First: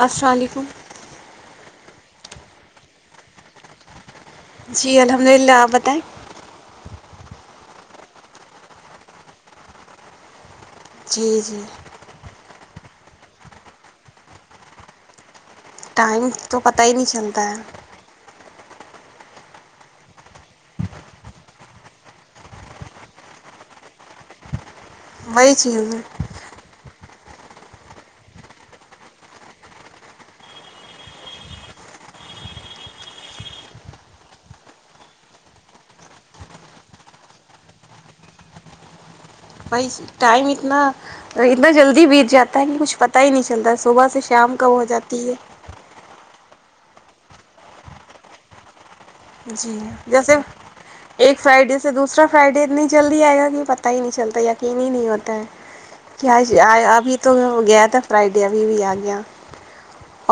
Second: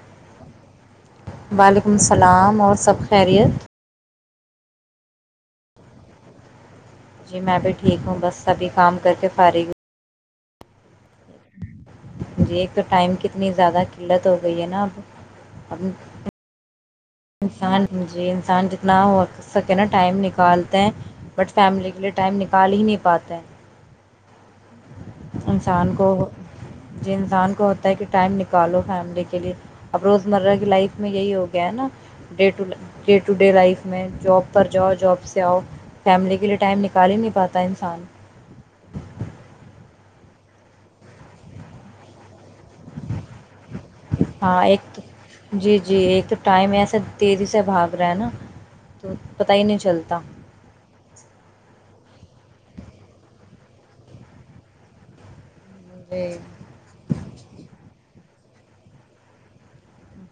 السلام علیکم وعلیکم السلام اور سب خیریت جی الحمد للہ آپ بتائیں جی میں بھی ٹھیک ہوں بس سبھی کام کر کے فارغ جی جی ہوں جی ایک تو ٹائم کتنی زیادہ قلت ہو گئی ہے نا اب ٹائم تو پتہ ہی نہیں چلتا ہے نہ ہو سکے نا ٹائم نکالتے ہیں بٹ فیملی کے لیے ٹائم نکال ہی نہیں پاتے ہیں وہئی چیز ہیں ج انسان کو ہوتا ہے کہ ٹائم نکالو فیملی کے لئے اب روز مرہ کی لائف میں یہی ہو گیا ہے نا day day to day life میں جاب پر جاؤ جاب سے آؤ فیملی کے لئے ٹائم نکال ہی نہیں پاتا انسان بھائی ٹائم اتنا اتنا جلدی بیت جاتا پتا کہ کچھ پتا ہی نہیں چلتا ہے صبح سے شام ہاں کا ہو ایک تو جاتی ہے جی جی ایک تو ٹائم ایسے تیزی سے بھاگ رہے ہیں ہے نا تو پتہ ہی نہیں جی چلتا جیسے ایک سائڈ اس اس سے دوسرا فرائیڈے اتنی جلدی آئے گا کہ پتہ نہیں چلتا یقین ہی نہیں ہوتا ہے جی کیا ابھی تو گیا تھا فرائیڈ کٹیاب بھی آ گں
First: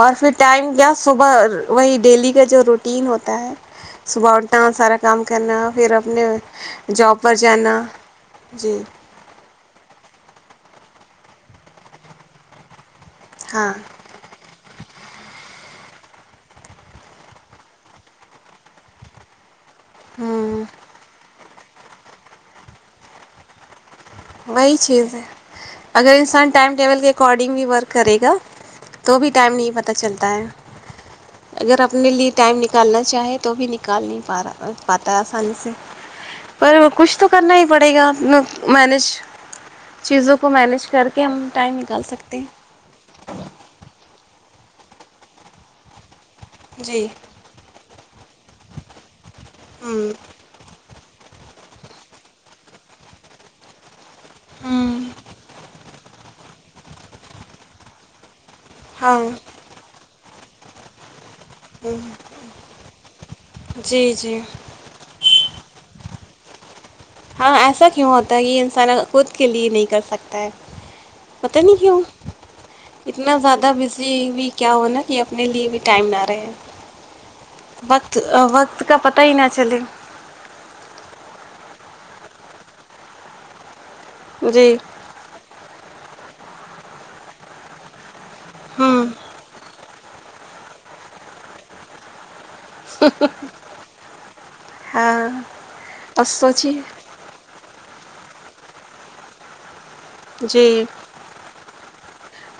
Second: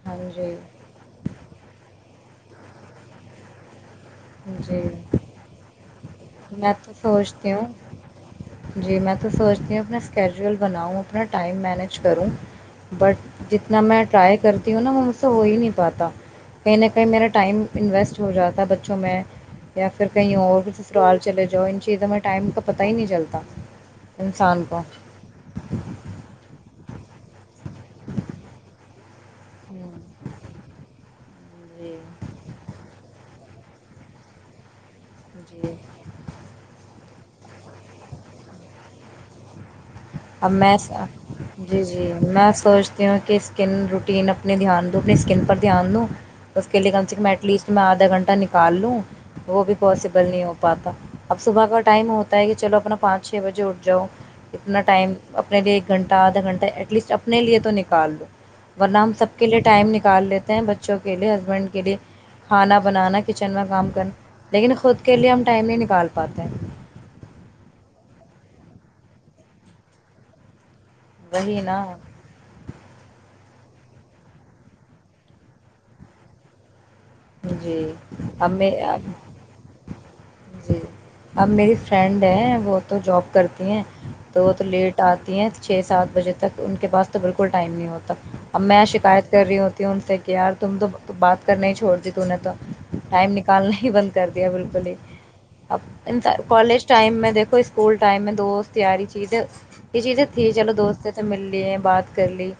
اور ہاں پھر جی ٹائم کیا صبح وہی ڈیلی کا جو روٹین ہوتا ہے [unintelligible] صبح اٹھا جی سارا کام کرنا پھر اپنے میں تو جاب پر سوچتی ہوں جانا جی میں تو سوچتی ہوں اپنا کیجوئل بناؤں اپنا ٹائم مینج کروں بٹ ہاں جتنا میں ٹرائی کرتی ہوں نا میں مجھ سے ہو ہی نہیں پاتا کہیں نہ کہیں میرا ٹائم انویسٹ ہو جاتا ہے بچوں میں یا پھر کہیں اور ہوں ٹال چلے جاؤ ان چیزوں میں ٹائم کا پتاہ ہی نہیں چلتا انسان وہی کو چیز ہے اگر انسان ٹائم ٹیبل کے اکارڈنگ بھی ورک کرے گا تو بھی ٹائم نہیں پتہ ہوں، چلتا ہے اگر جی اپنے لیے ٹائم نکالنا چاہیں تو بھی نکال نہیں پا رہا پا ہے آسانی سے جی پر وہ کچھ تو کرنا ہی پڑے گا مینج چیزوں کو اب میں مینج کر کے ہم ٹائم جی نکال جی سکتے میں ہیں سوچتی ہوں کہ اسکن ر رین اپنے دھیان دو اپنی اسکن پر دھیان دو اس کے لیے کم جی سےم ایٹ لیسٹ میں آدھا گنٹہ ا نکال لو وہ بھی ہوں پاسبل نہیں ہو پاتا اب صبح کا ٹائم ہوتا ہے کہ چلو اپنا پانچ چھ بجے اٹھ جاؤ اتنا ہوں اپنے لیے ایک گھنٹہ آدھا گھنٹہ ایٹ لیسٹ اپنے لیے تو نکال دوو ورنہ ہم ہاں سب کے لیے ٹائم نکال لیتے ہیں بچوں کے لیے ک جی جی ب کا ٹائم نہیں نکال پاتا ہاں ایسا کیوں ہوتا ہے یہ انسان خود کے لیے نہیں کر سکتا ہے وہی پتاہ نہیں نا کہ وہ اتنا زیادہ بزی ہوئی کیا ہو نا کہ اپنے لیے بھی ٹائم نہ رہے جی وقت اب وقت کا میں پتا ہی نہ چلے جی اب میری فرینڈ ہے وہ تو جاب کرتی ہیں تو تو جی لیٹ آتی ہیں چھ سات بجے تک ان کے پاس تو بالکل ٹائم نہیں ہوتا اب میں ہوں شکایت کر رہی ہوتی ہوں ان سے کہ یار تم تو بات کر نہیں چھوڑ جیکنت تو ٹائم نکالنے ہی بند کر دیا بالکل ہی ہاں اب اور سوچیے کالج ٹائم میں دیکھو اس سکول ٹائم میں دوست تیاری چیز یہ چیزیں تھی جی چلو دوست سےے مل لی ہیں بات کرلی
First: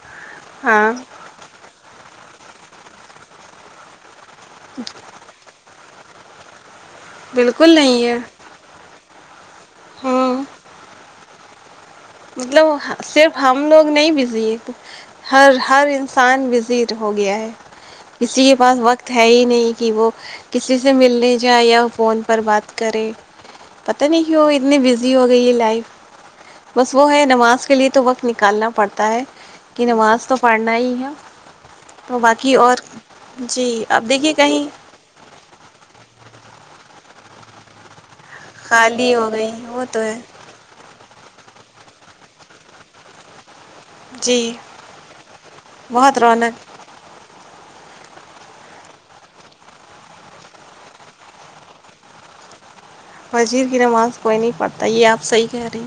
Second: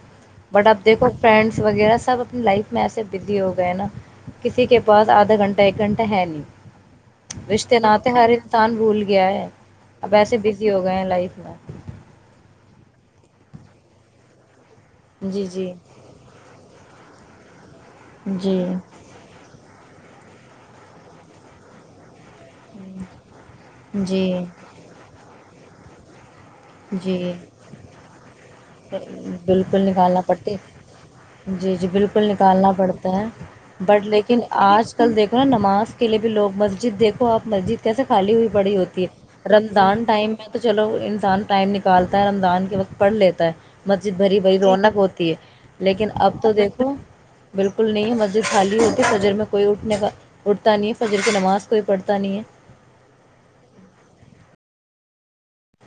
بٹ اب ہاں دیکھو فرینڈس وغیرہ سب اپنی لائف میں ایسے ودی ہو گئے نا کسی کے پاس آدھا گھنٹہ ایک گھنٹہ ہے نہیں بالکل رشتے نہیں نتے ہے ہر انسان بھول گ گیا ہے اب ایسے ہوں بزی ہو گئے ہیں لائف میں مطلب صرف ہم لوگ نہیں بزی جی ہر جی ہر انسان وزی ہو گیا ہے کسی کے جی پاس وقت ہے ہی نہیں کہ وہ کسی سے ملنے جائے یا فون بات کریں پت نہیں جی کی ہو اتنے بزی ہو گئی لائف بس وہ ہے جی نماز کے لیے تو وقت نکالنا پڑتا ہے کہ بالکل نکالنا نماز تو پڑتی پڑھنا ہی ہے جی جی اور بالکل باقی نکالنا اور پڑتا ہے جی بٹ اب دیکھیے لیکن کہیں آج کل دیکھو نا نماز لیے بھی لوگ مسجد دیکو آپ مسجد کیسے خالی ہوئی پڑی ہوتی خالی ہو ہے گئی وہ تو رمضان ہے ٹائم میں تو چلو انسان کو ٹائم نکالتا ہے رمضان کے وقت پڑھ لیتا ہے مسجد جی بھری بھری رونق ہوتی ہے لیکن بہت اب تو رونق دیکھو بالکل نہیں ہے مسجد خالی ہوتی فجر میں کوئی اٹھنے کا اٹھتا نہیں ہے فجر کی نماز کوئی پڑھتا نہیں ہے وزیر کی نماز کوئی نہیں پڑتا یہ آپ صحیح کہ رہی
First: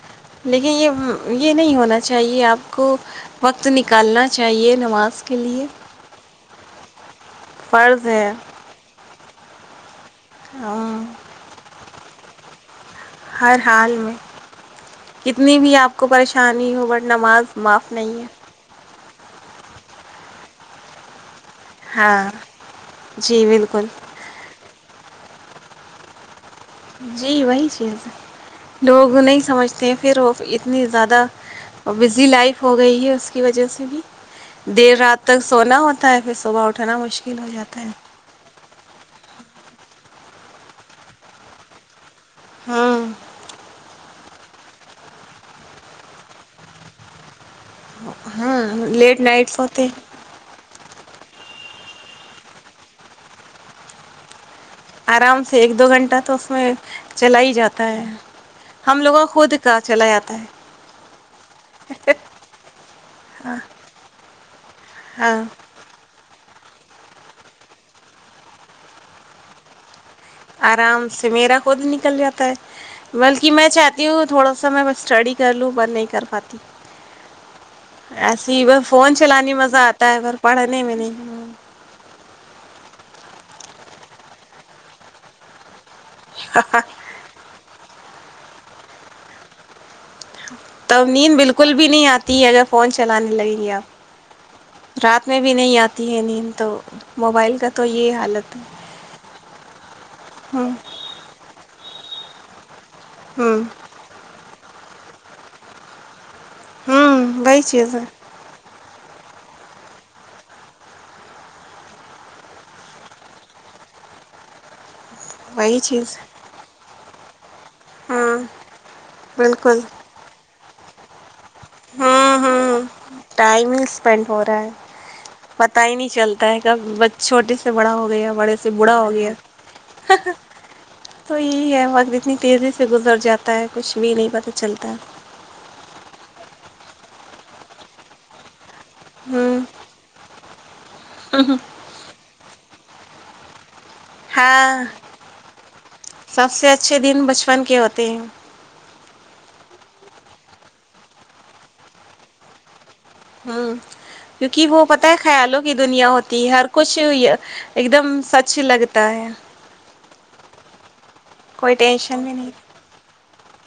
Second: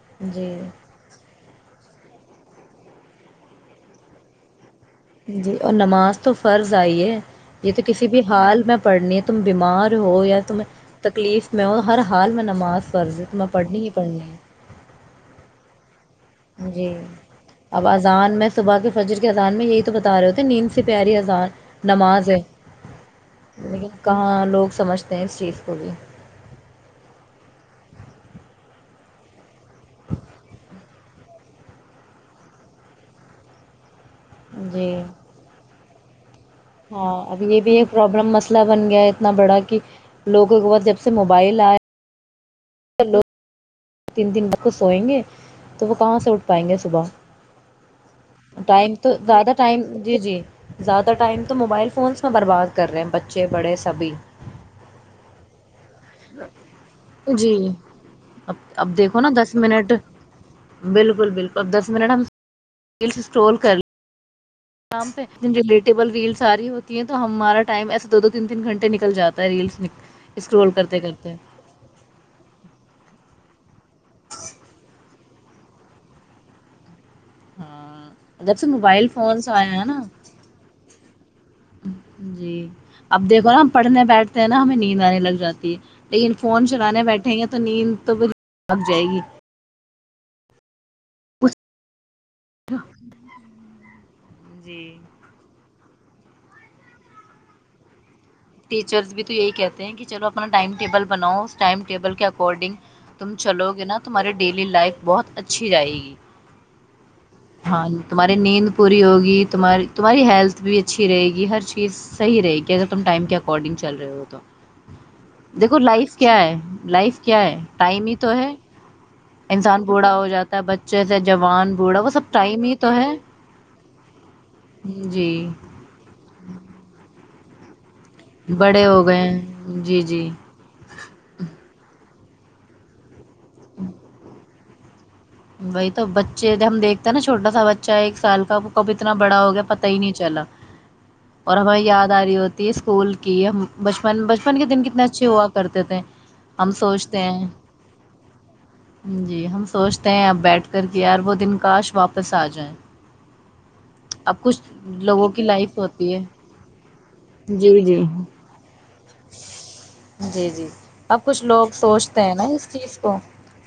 ہے جی لیکن یہ یہ نہیں ہونا چاہیے آپ کو وقت نکالنا چاہیے نماز کے جی لیے اور نماز تو فرض جئیے یہ تو فرض کسی بھی ہے حال میں پڑھنی تم بیمار ہو یا تمہیں تکلیف میں ہو ہر حال میں نماز فرض ہے تمہیں ہر پڑھنی ہی حال میں پڑھنی ہے کتنی بھی آپ آ کو پریشانی ہو جی بٹ نماز اب معاف نہیں ہے اذان میں صبح کے فجر کے اذان میں یہی تو بتا رہے ہو تھے نیند سے پیاری اذان نماز ہاں ہے جی بالکل لیکن کہاں لوگ سمجھ تینس چیف کولی جی وہی چیز ہے لوگ نہیں سمجھتے ہیں پھر وہ اتنی زیادہ بزی لائف ہو گئی ہے اس کی وجہ سے بھی جی دیر رات تک سونا ہوتا حفظ ہاں اب یہ بھی ایک پرابلم مس مسلہ بن گیا اتنا بڑا کہ لوگوں کے بعس جب سے موبائل آئے ہاں تین دن ب کو سوئیں گے تو وہ کہاں سے اٹھ پائیں گے صبح ہاں ٹائم تو لیٹ زیادہ نائٹس ٹائم ہوتے جی جی زیادہ ا ٹائم تو موبائل فونس میں برباد کر رہے ہیں بچے بڑے سبھی ارام سے ایک دو گھنٹہ تو اس میں چلا ہی جی جاتا ہے اب اب ہم دیکھو لوگوں نا دس خود کا منٹ چلا جاتا ہے بالکل بالکل اب دس منٹ ہم ریلس اسٹور کر لیں ام پہ ہاں جن جوٹیبل ویل ساری ہوتی ہے تو ہمارا ٹائم ایسا دو تین تین گھنٹ نکل جا ہے ریلس اسکرول کرتے آرام سے کرتے میرا خود نکل جاتا ہے بلک کہ میں چاہتی ہوں تھوڑا سا میں اسٹڈی کر لوں ب نہیں کر پاتی ہاں ایسے جب ہی سے ب موبائل فون فونس چلانی آئے مزہ ہیں نا آتا ہے ب پڑھنے میں نہیں جی اب دیکھو نا ہم پڑھنے بیٹھتے ہیں نا ہمیں نیند آنے لگ جاتی ہے لیکن فون چلانے بیٹھے گے تو نیند تو وہ لگ جائے گی [unintelligible] توب نیند بالکل بھی نہیں آتی اگر فون چلانے لگیں گے جی آپ رات میں بھی نہیں آتی ہے نہیں تو موبائل کا تو یہ حالت ہے ٹیچرس بھی تو یہی کہتے ہیں کہ چلو اپنا ہوں ٹائم ٹیبل بناؤ اس ٹائم ٹیبل کے بورڈنگ [unintelligible] تم ہوں چلو گے نا تمہارے ڈیلی لائف بہت اچھی رہائے گی ہوں وہی ہاں چیز ج ہے تمہاری نیند پوری ہوگی تمہاری تمہاری ہیلتھ بھی اچھی رہے گی ہر چیز صحیح رہے گی اگر تم ٹائم کے اکارڈنگ چل رہے ہو تو دیکھو وہی لائف چیز کیا ہے لائف کیا ہے ٹائم ہی تو ہاں ہے بالکل انسان بوڑھا ہو جاتا بچے سے [unintelligible] بوڑھا وہ سب ہوں ٹائم ہی ہوں تو ہے ٹائم ہی اسپینڈ ہو رہا ہے جی پت ہی نہیں چلتا ہے کب ب چھوٹے سے بڑا ہو [unintelligible] گیا بڑے سے بڑا ہو گئے گیا ہیں جی جی تو یہی ہے بقری [unintelligible] اتنی تیزی سے گزر جاتا ہے کچھ بھی نہیں پتہ چلتا وہی تو بچے جب ہم دیکھتے ہیں نا چھوٹا سا بچہ ہے ایک سال کا ب اتنا بڑا ہو ہوں گیا پتا ہی نہیں چلا اور ہمیں یاد آ رہی ہوتی ت اسکول کی بچپن بچپن کے دن ہاں کتنے اچھے ہوا کرتے تھے سب ہم سے اچھے سوچتے دن ہیں بچپن کے ہوتے ہیں جی ہم تووست ہیں اپ بیٹھ کر کے یار وہ دن کاش واپس آ جائیں ہ اب کچھ کیونکہ وہ پت ہے لوگوں خیالوں کی لائف دنیا ہوتی ہے ہر کچھ جی ایک جی دم سچ لگتا ہے جی جی اب کچھ لوگ کوئی سوچتے ٹینشن بھی ہیں نا اس چیز کو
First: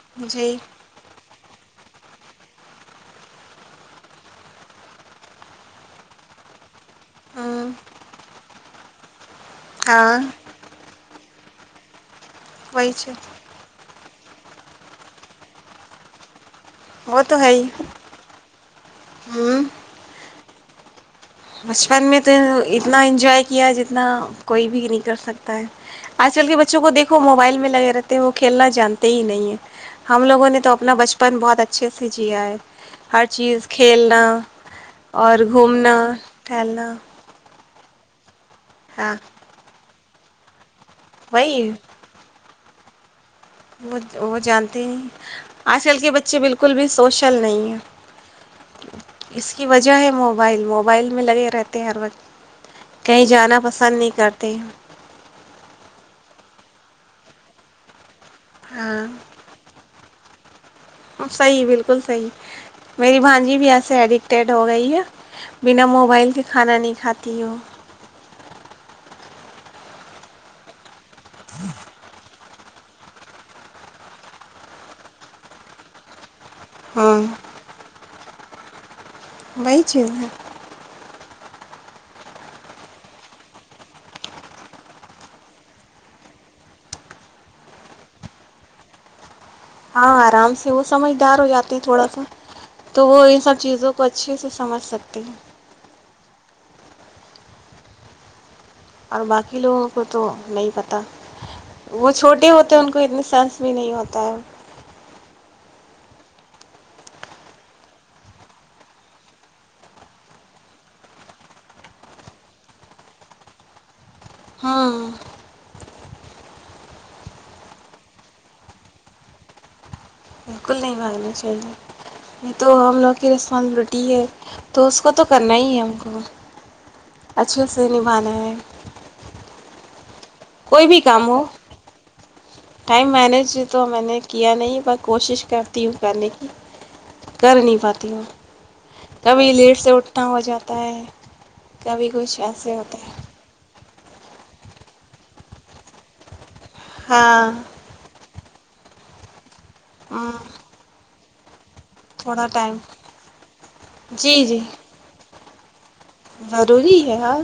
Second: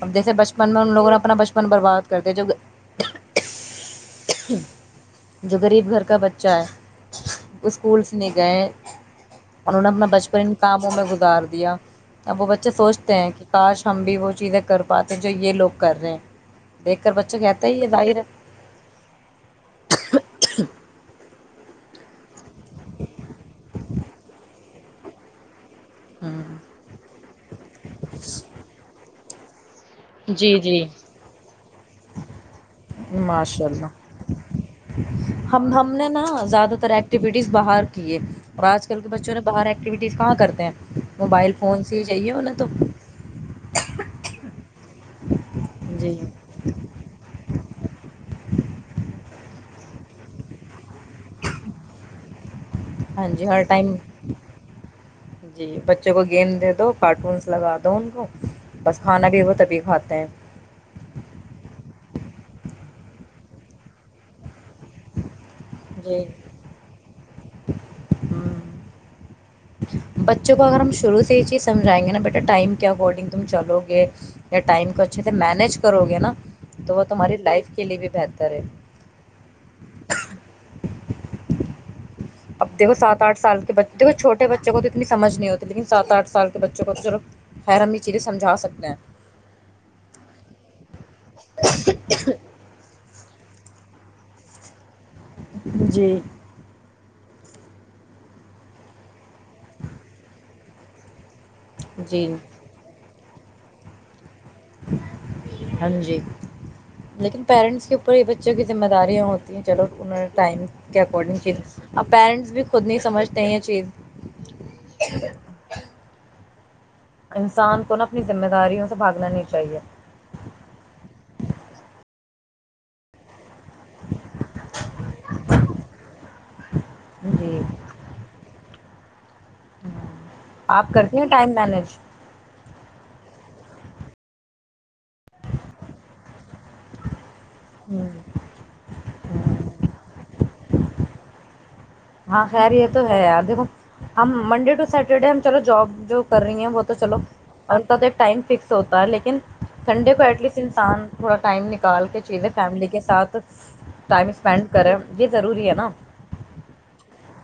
اب جیسے جی بچپن میں ان لوگوں نے اپنا بچپن برباد کرتے جو جو گغریب گھر کا بچہ ہے ہوں اسکولس نہیں گئے انہوں نے اپنا ہاں بچپن کاموں میں گزار دیا ودیا اب وہ بچے وہی سوچتے چیز ہیں کہ کاش ہم بھی ہو چیزیں کر پاتے ہیں جو یہ لوگ کر رہے ہیں دیکھ کر وہ بچہ تو ہے ہی کہتا یہ ظاہر ہوں [unintelligible] بچپن میں تو اتنا انجوائے کیا جتنا کوئی بھی نہیں کر سکتا ہے آج کل کے ہے بچوں کو دیکھو موبائل میں لگے رہتے ہیں وہ کھیلنا جانتے ہی نہیں ہے ہم لوگوں جی نے تو جی اپنا بچپن بہت اچھے سے جیا ہے ہر ماشاء چیز اللہ کھیلنا اور ہم ہم گھومنا نے نا زیادہ تر ٹہلنا ایکٹیوٹیز باہر کیے اور آج کل کے ہاں بچوں نے باہر ایکٹیوٹی یز کہاں کرتے ہیں موبائل وہی فون سے ہی چاہیے ن ک دو وہ وہ جانتا تین آج کل کے جی بچے بالکل بھی سوشل نہیں ہیں اس کی وجہ ہے موبائل موب موبائل میں لگے رہتے ہیں ہر وقت کہیں ہاں جی جانا ہر ٹائم پسند نہیں کرتے ہیں جی بچوں کو گیم دے دو کارٹونس لگا دو ان کو بس ہاں کھانا بھی وہ تبھی کھاتا [inaudible] صحیح بالکل صحیح میری بانجی بھی ایسے ایڈکٹیڈ ہو گئی ہے بنا جی موبائل کے کھانا نہیں کھاتی ہو ہوں بچوں کو اگر ہم شرو ی سجھائیں گا ب ٹائم کے اکارڈنگ تم چلو گے یا ٹائم کو اچھے سے مینج کرو گے نا تو وہ ہاں تمہاری لائف کے لیے بھی بہتر طر بئی چیز ہے اب دیکھو سات آٹھ سال کے بچے دیکو چھوٹے بچوں کو تو اتنی سمجھ نہیں ہوتی لیکن سات آٹھ سال کے بچوں کو تو چلو خیر ہممی چیزیں سمجھا سکتے ہیں ہاں آرام سے اس سمجھدار ہو جاتے ہیں تھوڑا سا تو وہ ان سب چیزوں کو اچھے سے سمجھ سکتے ہیں جی اور باقی لوگوں کو تو نہیں پتہ وہ جی چھوٹے ہوتے ان کو اتنی شان بھی نہیں ہوتا ہے ہاں جی لیکن پیرنٹس کے اوپر یہ بچوں کی ذمہ داریاں ہوتی ہیں چلو انہوں ٹائم کے اکارڈنگ چز اب پیرنٹس بھی خود نہیں سمجھتے یہ چیز ہاں انسان کو نا اپنی ذمہ داریوں سے بھاگنا نہیں چاہیے بالکل نہیں بانگنا چاہیے نہیں تو ہم لوک ر پ روٹی ہے تو اس کو تو کرنا ہی ہے ہم کو جی اچھے سے نبھانا ہے ہوں آپ کوئی بھی کرتی ہیں کام ہو ٹائم مینج ٹائم مینیج تو میں نے کیا نہیں بس کوشش کرتی ہوں کرنے کی کر نہیں پاتی ہوں کبھی لیٹ سے اٹ پٹا ہو جاتا ہے کبھی کچھ ہاں خیر ایسے یہ ہوتا تو ہے آ دیکھ ہم منڈے ٹو سیٹرڈے ہم چلو جاب جو کر رہی ہیں وہ تو چلو ہاں اور تود ٹائم فکس ہوتا ہے لیکن ھنڈے کو ایٹ لیسٹ انسان تھوڑ ٹائمک ال کے تھوڑا چھے ٹائم فیملی کے ساتھ ٹائم جی جی اسپینڈ کریں ج ضروری ہے نا ضروری ہے ہا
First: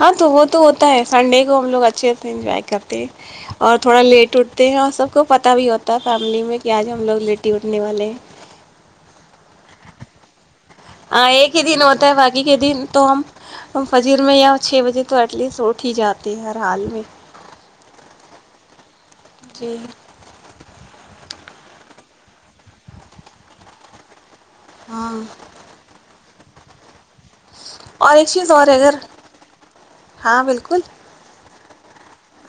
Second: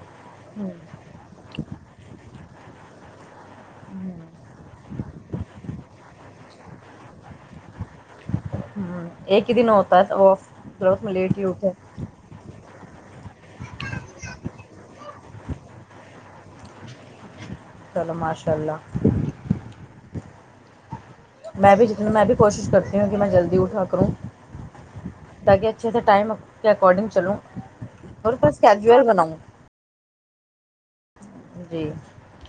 ہاں تو وہ تو ہوں ہوتا ہے سنڈے کو ہم لوگ اچھے انجاائے کرتے اور تھوڑا لیٹ اٹھتے ہیں اور سب کو پتا بھی ہوتا ہے فیملی میں کیا آج ہم لوگ لیٹی ہوں ایک ہی دن ہوت پر وہف [unintelligible] ہاں ایک ہی دن ہوتا ہے باقی کے دن تو ہم فجیر میں یا چھ بجے تو ایٹ لیسٹ اٹھ ہی جاتے ہر حال میں چلو ماشاء اللہ جی میں بھی جتنا میں بھی کوشش کرتی ہوں کہ میں جلدی اٹھا کروں ہاں دگے اچھے تھ ٹائم کے اکارڈنگ چلو اور ایک چیز اور ہے اگر ہاں بالکل جی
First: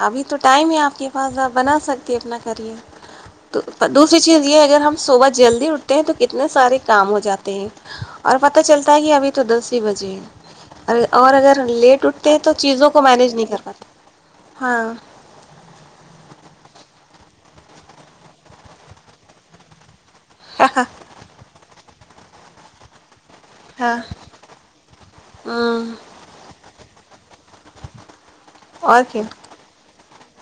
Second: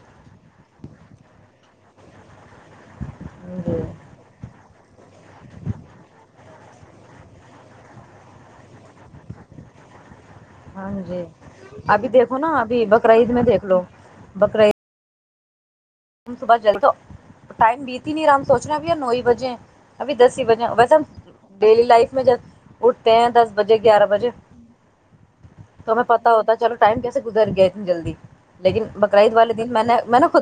ابھی تو ٹائم ہے آپ کے پاس آپ بنا سکتی اپنا ہاں جی تو دوسری چیز یہ اگر ہم صبح جلدی اٹھتے ہیں تو کتنے سے سارے کام ہو جاتے ہیں اور پت چلتا ہے کہ ابھی تو دس ہی بجے ہاں جی اور اگر لیٹ ابھی اٹھتے دیکھو ہیں نا تو ابھی چیزوں کو بقر عید مینیج میں نہیں کر دیکھ لو پاتے بقر عید ہاں صبح جلد تو ٹائم بیتی نہیں ہم سوچ رہے ا بھآئی نو ہی بجے ابھی دسی ہی ہاں بجہ ڈیلی لائف میں جب اٹھتے ہیں دس بجے گیارہ ہاں بجے توہیں پتا ہوتا چل ٹائم کیسے گزر گیا اتنی جلدی لیکن اور کیا بقرعید والے دن میں نے میں نےا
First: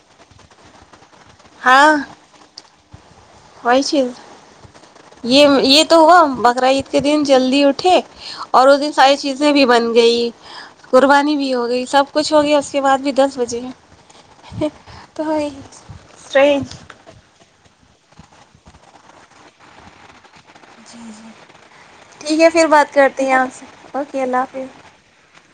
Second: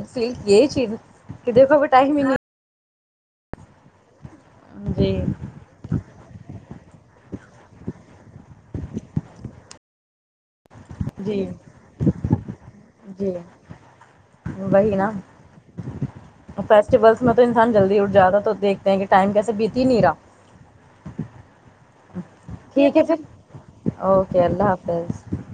یہ چیز [unintelligible] کہ دیک کوو بھی ٹائم ہی نہیں و چ جی [unintelligible] یہ یہ تو ہوا بکرعید کے دن جلدی اٹھے اور اس دن ساری چیزیں بھی بن گئیں قربانی جی بھی ہو گئی سب کچھ ہو گیا اس کے بعد بھی جی دس بجے وہی نا تو اسٹررنج جیادہ تو دیکھتے ہیں کہ ٹائم کیسے بیتی ہی نہی راہ ٹھیک ہے پھر بات ٹھیک ہے کرتے پھر ہیں یہپ سے اوکے اللہ حافظ